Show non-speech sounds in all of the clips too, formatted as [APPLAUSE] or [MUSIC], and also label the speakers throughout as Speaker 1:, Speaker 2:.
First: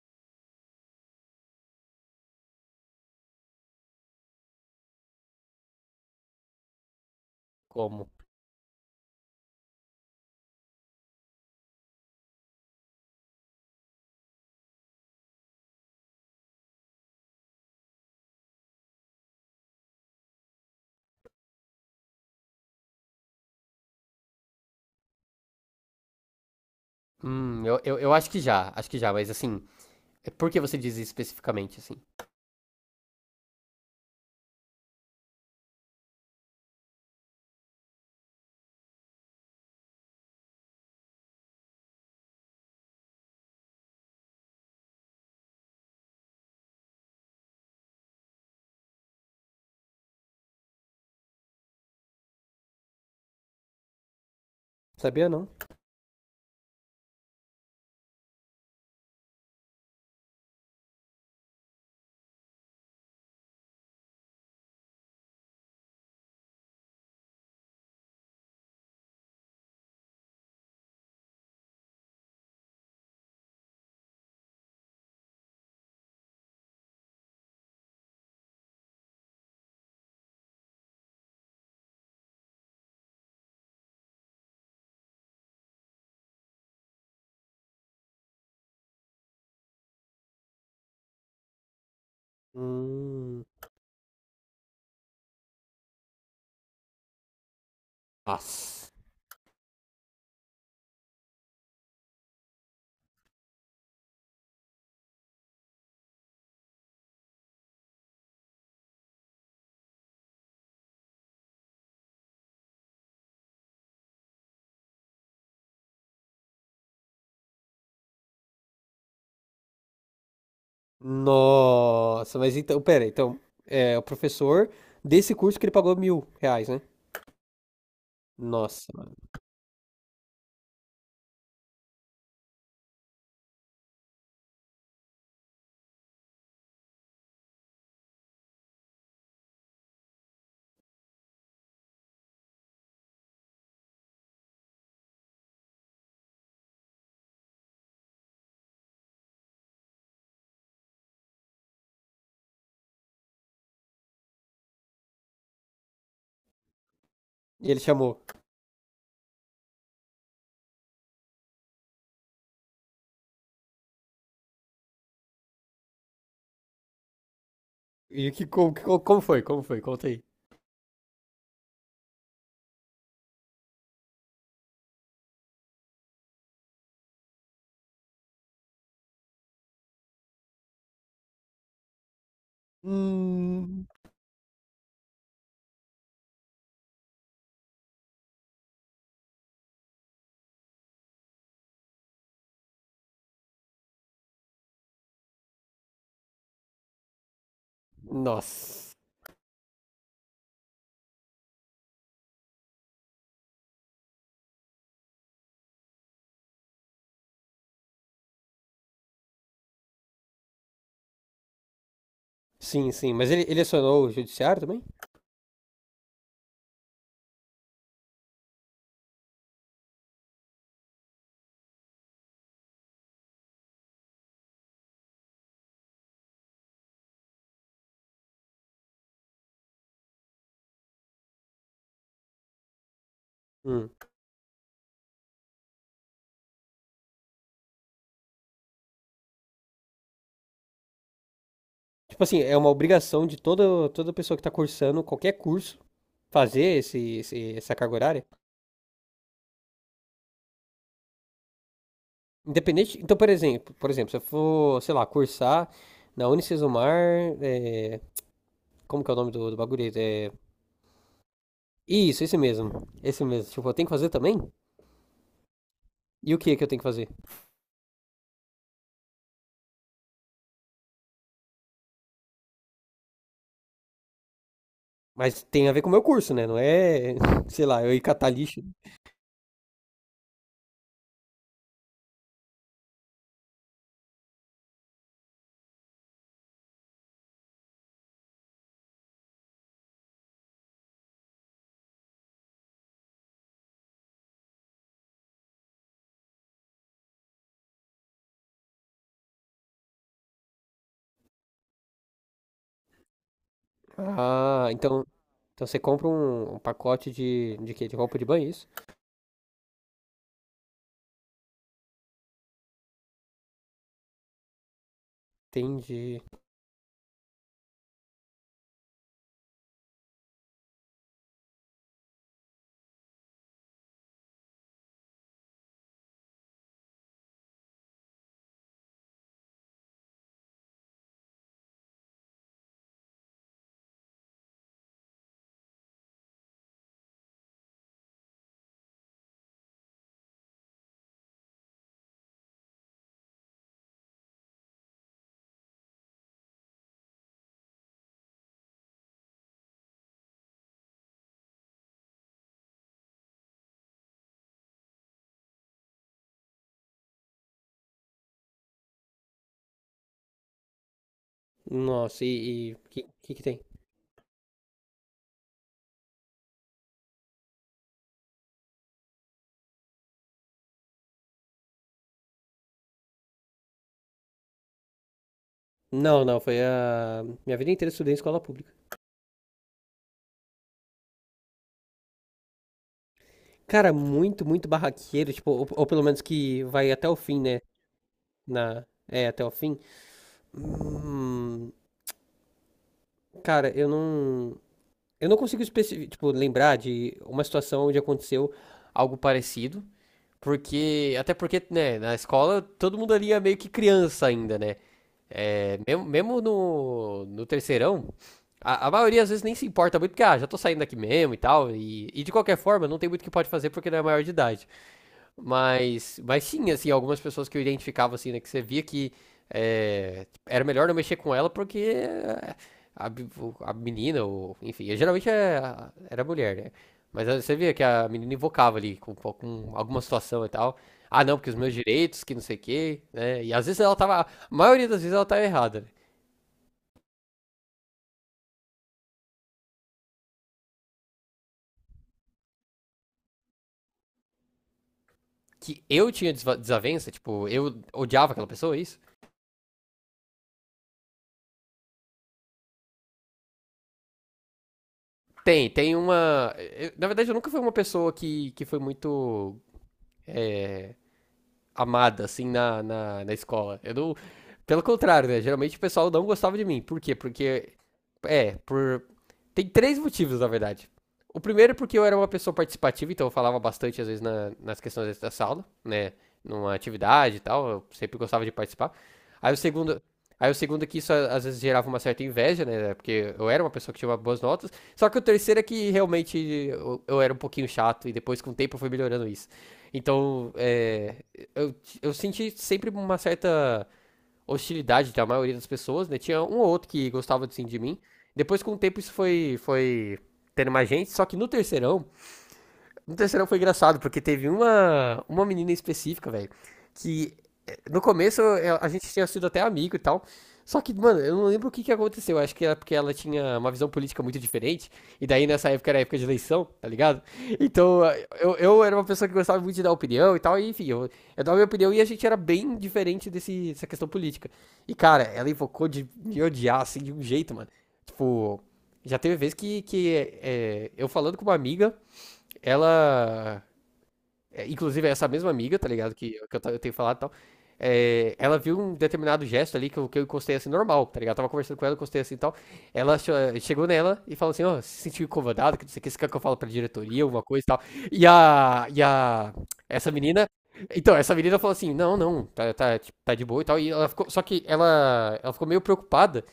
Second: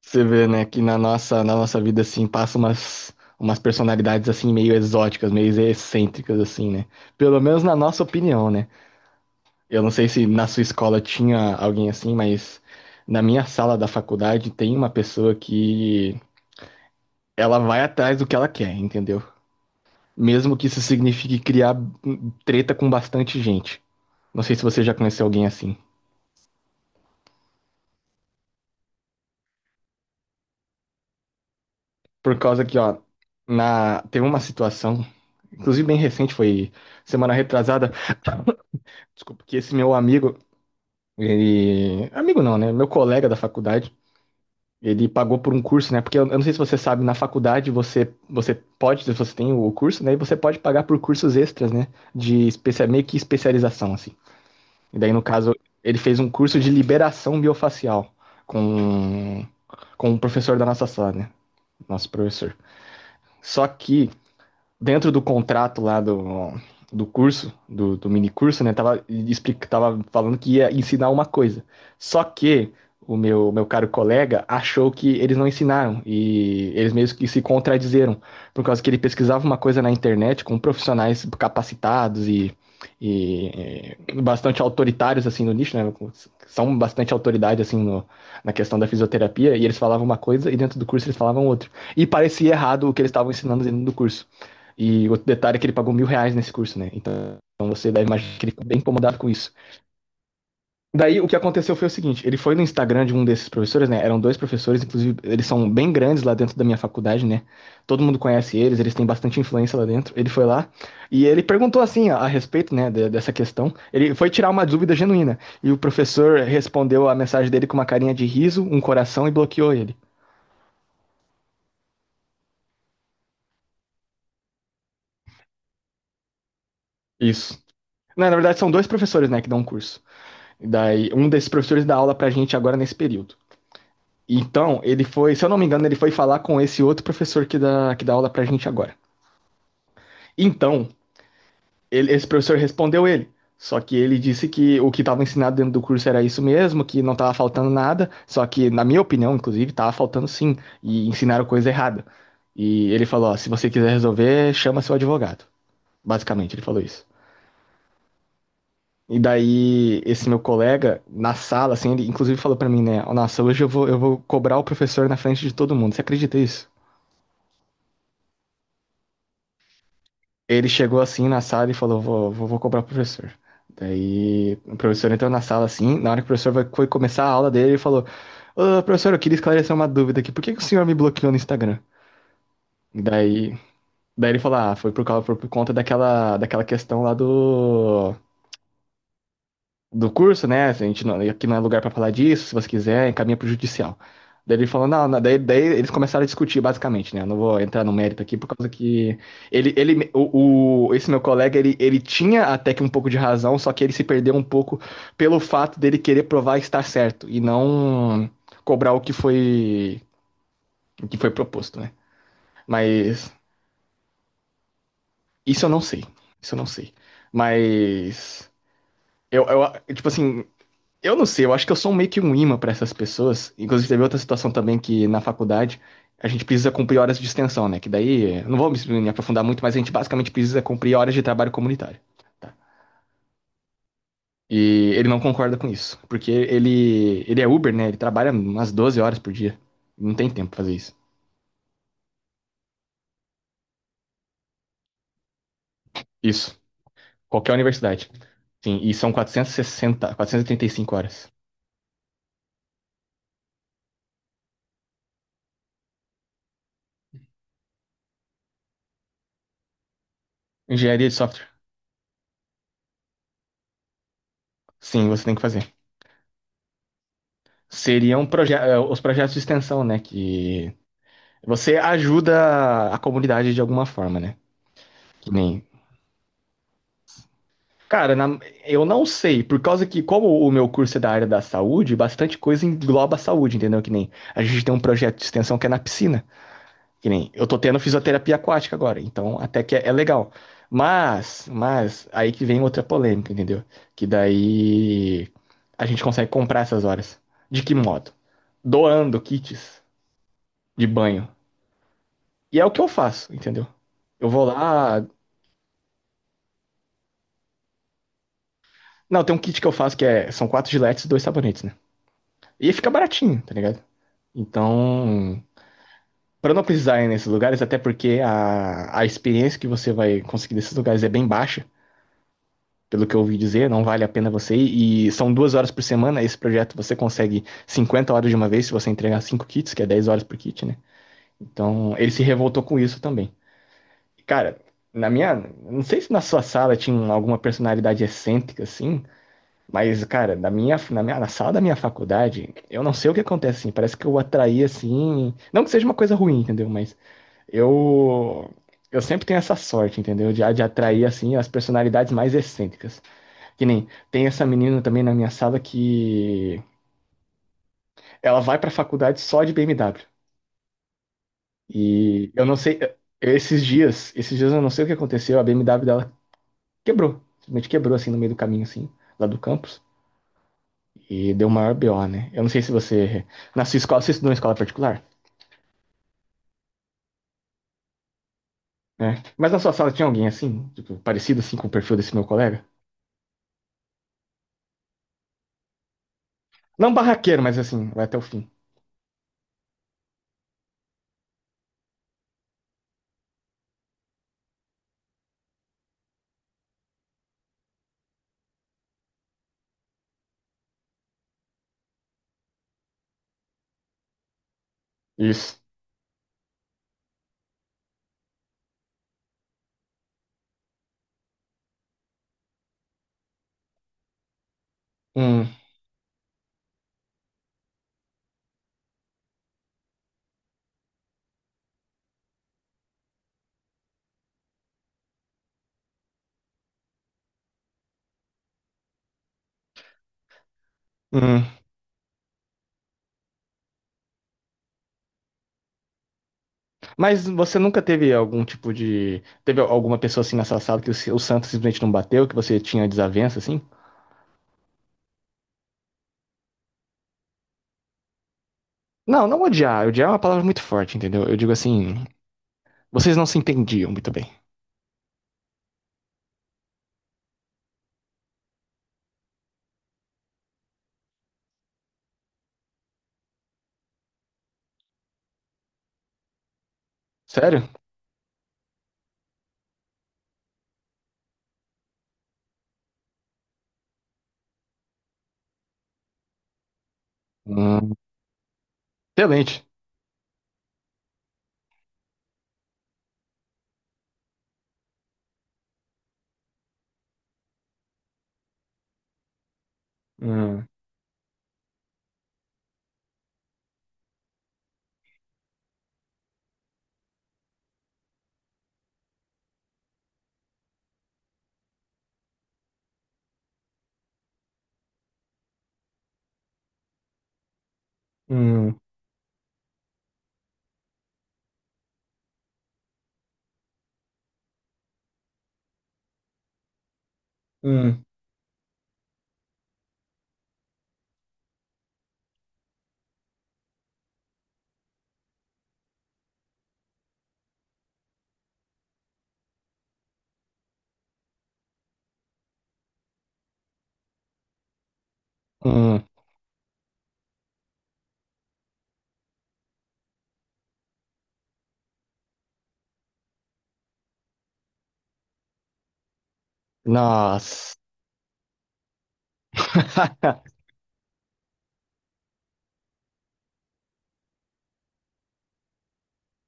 Speaker 1: Você vê, né, que na nossa vida, assim, passa umas personalidades, assim, meio exóticas, meio excêntricas, assim, né? Pelo menos na nossa
Speaker 2: Como?
Speaker 1: opinião, né? Eu não sei se na sua escola tinha alguém assim, mas na minha sala da faculdade tem uma pessoa que ela vai atrás do que ela quer, entendeu? Mesmo que isso signifique criar treta com bastante gente. Não sei se você já conheceu alguém assim.
Speaker 2: Eu acho que já, mas assim, por que você diz isso especificamente, assim?
Speaker 1: Por causa que, ó, teve uma situação, inclusive bem recente, foi semana retrasada. Desculpa, que esse meu amigo, ele... Amigo não, né? Meu colega da faculdade, ele pagou por um curso, né? Porque eu não sei se você sabe, na faculdade você pode, se você tem o curso, né? E você pode pagar por cursos extras, né? De meio que especialização, assim. E daí, no
Speaker 2: Sabia não?
Speaker 1: caso, ele fez um curso de liberação biofacial com, com um professor da nossa sala, né? Nosso professor. Só que dentro do contrato do curso, do mini curso, né? Tava, tava falando que ia ensinar uma coisa. Só que o meu caro colega achou que eles não ensinaram e eles mesmos que se contradizeram, por causa que ele pesquisava uma coisa na internet com profissionais capacitados e bastante autoritários assim no nicho, né? São bastante autoridade assim no, na questão da fisioterapia, e eles falavam uma coisa e dentro do curso eles falavam outra. E parecia errado o que eles estavam
Speaker 2: Hum.
Speaker 1: ensinando dentro do curso. E outro detalhe é que ele pagou mil reais nesse curso, né? Então você deve imaginar que ele ficou bem
Speaker 2: Nossa.
Speaker 1: incomodado com isso. Daí o que aconteceu foi o seguinte: ele foi no Instagram de um desses professores, né? Eram dois professores, inclusive eles são bem grandes lá dentro da minha faculdade, né? Todo mundo conhece eles, eles têm bastante influência lá dentro. Ele foi lá e ele perguntou assim a respeito, né, dessa questão. Ele foi tirar uma dúvida genuína e o professor respondeu a mensagem dele com uma carinha de riso, um coração, e bloqueou ele.
Speaker 2: Nossa, mas então, pera, então, é o professor desse curso que ele pagou R$ 1.000, né?
Speaker 1: Isso. Não, na verdade são dois
Speaker 2: Nossa, mano.
Speaker 1: professores, né, que dão um curso. Daí um desses professores dá aula pra gente agora nesse período. Então, ele foi, se eu não me engano, ele foi falar com esse outro professor que dá aula pra gente agora. Então, esse professor respondeu ele. Só que ele disse que o que estava ensinado dentro do curso era isso mesmo, que não estava faltando nada. Só que, na minha opinião, inclusive, estava faltando sim. E ensinaram coisa errada. E ele falou: ó, se você quiser resolver, chama seu advogado. Basicamente, ele falou isso.
Speaker 2: E ele chamou.
Speaker 1: E daí, esse meu colega, na sala, assim, ele inclusive falou pra mim, né? "Ó, nossa, hoje eu vou cobrar o professor na frente de todo mundo." Você acredita nisso?
Speaker 2: Como foi? Como foi? Conta aí.
Speaker 1: Ele chegou assim na sala e falou: vou cobrar o professor. Daí o professor entrou na sala assim. Na hora que o professor foi começar a aula dele, ele falou: Ô, professor, eu queria esclarecer uma dúvida aqui. Por que que o senhor me bloqueou no Instagram? Daí,
Speaker 2: Hum.
Speaker 1: daí ele falou: Ah, foi por conta daquela questão lá do curso, né? A gente não, aqui não é lugar pra falar disso, se você quiser, encaminha pro judicial. Daí ele falou, não, não, daí eles começaram a discutir basicamente, né? Eu não vou entrar no mérito aqui por causa
Speaker 2: Nossa.
Speaker 1: que esse meu colega, ele tinha até que um pouco de razão, só que ele se perdeu um pouco pelo fato dele querer provar estar certo e não cobrar o que foi proposto, né?
Speaker 2: Sim, sim. Mas
Speaker 1: Mas
Speaker 2: ele acionou o judiciário também?
Speaker 1: isso eu não sei, isso eu não sei. Mas eu, eu tipo assim, eu não sei, eu acho que eu sou meio que um imã pra essas pessoas. Inclusive, teve outra situação também que na faculdade a gente precisa cumprir horas de extensão, né? Que daí, não vou me aprofundar muito, mas a gente basicamente precisa cumprir horas de trabalho comunitário. Tá?
Speaker 2: Hum.
Speaker 1: E ele não concorda com isso, porque ele é Uber, né? Ele trabalha umas 12 horas por dia. Não tem tempo pra fazer isso.
Speaker 2: Tipo assim, é uma obrigação de toda pessoa que tá cursando qualquer curso
Speaker 1: Isso.
Speaker 2: fazer esse, esse-
Speaker 1: Qualquer
Speaker 2: essa carga
Speaker 1: universidade.
Speaker 2: horária.
Speaker 1: Sim, e são sessenta, quatrocentas e trinta e cinco horas.
Speaker 2: Independente. Então, por exemplo, se eu for, sei lá, cursar na Unicesumar, é, como que é o nome do bagulho? É,
Speaker 1: Engenharia de software.
Speaker 2: isso, esse mesmo. Esse mesmo. Tipo, eu tenho que fazer também?
Speaker 1: Sim, você tem que fazer.
Speaker 2: E o que que eu tenho que fazer?
Speaker 1: Seriam os projetos de extensão, né? Que você ajuda a comunidade de alguma forma, né? Que
Speaker 2: Mas
Speaker 1: nem.
Speaker 2: tem a ver com o meu curso, né? Não é, [LAUGHS] sei lá, eu ir
Speaker 1: Cara,
Speaker 2: catar lixo.
Speaker 1: eu não sei, por causa que, como o meu curso é da área da saúde, bastante coisa engloba a saúde, entendeu? Que nem a gente tem um projeto de extensão que é na piscina. Que nem eu tô tendo fisioterapia aquática agora, então até que é legal. Aí que vem outra polêmica, entendeu? Que daí a gente consegue comprar essas horas. De que modo? Doando kits de banho. E é o que eu faço, entendeu? Eu vou
Speaker 2: Ah,
Speaker 1: lá.
Speaker 2: então você compra um pacote de quê? De roupa de banho, isso?
Speaker 1: Não, tem um kit que eu faço que são quatro giletes e dois sabonetes, né? E fica baratinho, tá ligado? Então,
Speaker 2: Tem de.
Speaker 1: pra não precisar ir nesses lugares, até porque a experiência que você vai conseguir desses lugares é bem baixa, pelo que eu ouvi dizer, não vale a pena você ir. E são duas horas por semana. Esse projeto você consegue 50 horas de uma vez se você entregar cinco kits, que é 10 horas por kit, né? Então, ele se revoltou com isso também. Cara, na minha... Não sei se na sua sala tinha alguma personalidade excêntrica, assim. Mas, cara, na minha, na sala da minha faculdade, eu não sei o que acontece, assim, parece que eu atraí, assim, não que seja uma coisa ruim, entendeu? Mas eu, eu sempre tenho essa sorte, entendeu? De atrair, assim, as personalidades mais excêntricas. Que nem, tem essa menina também na minha sala que ela vai pra faculdade só de BMW.
Speaker 2: Nossa,
Speaker 1: E eu não
Speaker 2: e o
Speaker 1: sei,
Speaker 2: que, que tem?
Speaker 1: esses dias eu não sei o que aconteceu, a BMW dela quebrou, simplesmente quebrou, assim, no meio do caminho, assim, lá do campus. E deu maior BO, né? Eu não sei se você... Na sua escola, você estudou em escola particular?
Speaker 2: Não, não. Minha vida inteira eu estudei em escola pública.
Speaker 1: Né? Mas na sua sala tinha alguém assim, tipo, parecido assim com o perfil desse meu colega?
Speaker 2: Cara, muito, muito barraqueiro, tipo, ou pelo menos que vai
Speaker 1: Não
Speaker 2: até o fim,
Speaker 1: barraqueiro,
Speaker 2: né?
Speaker 1: mas assim, vai até o fim.
Speaker 2: Até o fim. Hum, Cara, eu não consigo tipo, lembrar de uma situação onde aconteceu algo parecido, porque, até porque, né, na escola todo mundo ali é meio que criança ainda, né?
Speaker 1: Isso.
Speaker 2: Mesmo, mesmo no terceirão, a maioria às vezes nem se importa muito, porque, ah, já tô saindo daqui mesmo e tal, e de qualquer forma não tem muito o que pode fazer porque não é maior de idade.
Speaker 1: Hum,
Speaker 2: Mas sim, assim, algumas pessoas que eu identificava, assim, né, que você via que era melhor não mexer com ela porque a menina, ou, enfim, geralmente era mulher, né? Mas aí você via que a menina invocava ali com alguma situação e tal. Ah, não,
Speaker 1: hum.
Speaker 2: porque os meus direitos, que não sei o quê, né? E às vezes ela tava, a maioria das vezes ela tava errada, né?
Speaker 1: Mas você nunca teve algum tipo de... Teve alguma pessoa assim na sua sala que o, o santo simplesmente não bateu, que você tinha desavença, assim?
Speaker 2: Que eu tinha desavença, tipo, eu odiava aquela pessoa, é isso?
Speaker 1: Não, não odiar. Odiar é uma palavra muito forte, entendeu? Eu digo assim, vocês não se entendiam muito bem.
Speaker 2: Tem uma. Na verdade, eu nunca fui uma pessoa que foi muito. é, Amada, assim, na escola. Eu não. Pelo contrário, né? Geralmente o pessoal não gostava de mim. Por quê?
Speaker 1: Sério?
Speaker 2: Porque. É, por. Tem três motivos, na verdade. O primeiro é porque eu era uma pessoa participativa, então eu falava bastante, às vezes, nas questões da sala, né? Numa atividade e tal, eu
Speaker 1: Hum,
Speaker 2: sempre gostava de participar. Aí o
Speaker 1: excelente.
Speaker 2: segundo. Aí o segundo é que isso às vezes gerava uma certa inveja, né? Porque eu era uma pessoa que tinha boas notas. Só que o terceiro é que realmente eu era um pouquinho chato e depois com o tempo eu fui melhorando isso. Então,
Speaker 1: Hum,
Speaker 2: eu, eu senti sempre uma certa hostilidade da maioria das pessoas, né? Tinha um ou outro que gostava assim, de mim. Depois, com o tempo, isso foi tendo mais gente. Só que no terceirão foi engraçado, porque teve uma menina específica, velho, que no começo
Speaker 1: hum,
Speaker 2: a gente tinha sido até amigo e tal. Só que, mano, eu não lembro o que que aconteceu. Acho que era porque ela tinha uma visão política muito diferente. E daí nessa época era época de eleição, tá ligado? Então
Speaker 1: hum,
Speaker 2: eu era uma pessoa que gostava muito de dar opinião e tal. E enfim, eu dava minha opinião e a gente era bem diferente dessa questão política. E cara, ela invocou de me odiar assim de um jeito, mano. Tipo, já teve vez que eu falando com uma amiga ela. Inclusive, é essa mesma amiga, tá
Speaker 1: hum.
Speaker 2: ligado? Que eu tenho falado e tal. Ela viu um determinado gesto ali que eu encostei assim, normal, tá ligado? Eu tava conversando com ela, encostei assim e tal. Ela chegou nela e falou assim: Ó, se sentiu incomodado, que não sei o que, você quer que eu falo pra diretoria, alguma coisa e tal.
Speaker 1: Nossa.
Speaker 2: E a. E a. Essa menina.
Speaker 1: [LAUGHS]
Speaker 2: Então, essa menina falou assim: Não, não, tá, tá, tipo, tá de boa e tal. E ela ficou. Só que ela ficou meio preocupada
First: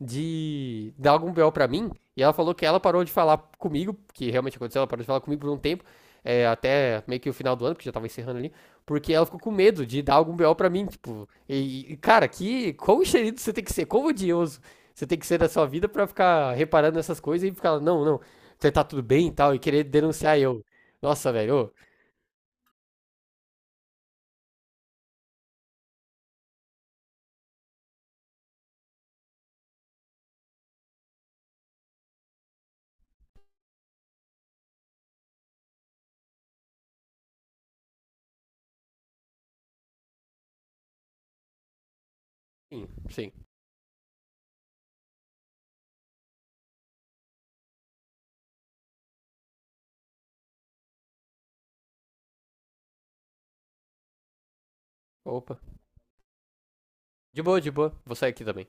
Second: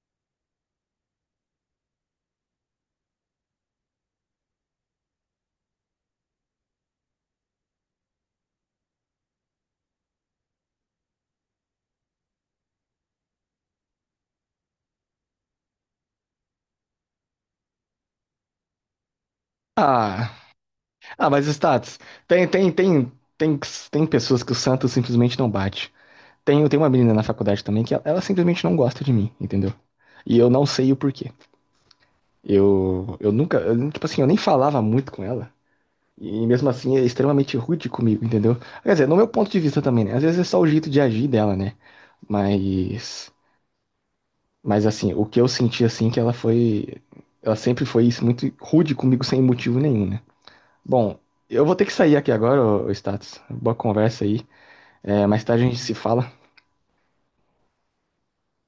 Speaker 2: de dar algum BO pra mim. E ela falou que ela parou de falar comigo, que realmente aconteceu, ela parou de falar comigo por um tempo até meio que o final do ano, porque já tava encerrando ali, porque ela ficou com medo de dar algum BO pra mim, tipo. E, cara, que. Quão enxerido você tem que ser? Quão odioso você tem que ser da sua vida pra ficar reparando nessas coisas e ficar, não, não, você tá tudo bem e tal, e querer
Speaker 1: Ah,
Speaker 2: denunciar eu.
Speaker 1: ah,
Speaker 2: Nossa,
Speaker 1: mas
Speaker 2: velho. Ô.
Speaker 1: Status. Tem, tem, tem, tem, tem pessoas que o Santos simplesmente não bate. Tem uma menina na faculdade também que ela simplesmente não gosta de mim, entendeu? E eu não sei o porquê. Eu nunca, eu, tipo assim, eu nem falava muito com ela. E mesmo assim é extremamente rude comigo, entendeu? Quer dizer, no meu ponto de vista também, né? Às vezes é só o jeito de agir dela, né?
Speaker 2: Sim,
Speaker 1: Mas,
Speaker 2: sim.
Speaker 1: mas assim, o que eu senti assim que ela foi, ela sempre foi isso muito rude comigo sem motivo nenhum, né? Bom, eu vou ter que sair aqui agora, ô ô Status. Boa conversa aí. É, mais
Speaker 2: Opa.
Speaker 1: tarde a gente se fala.
Speaker 2: De boa, de boa. Vou sair aqui também.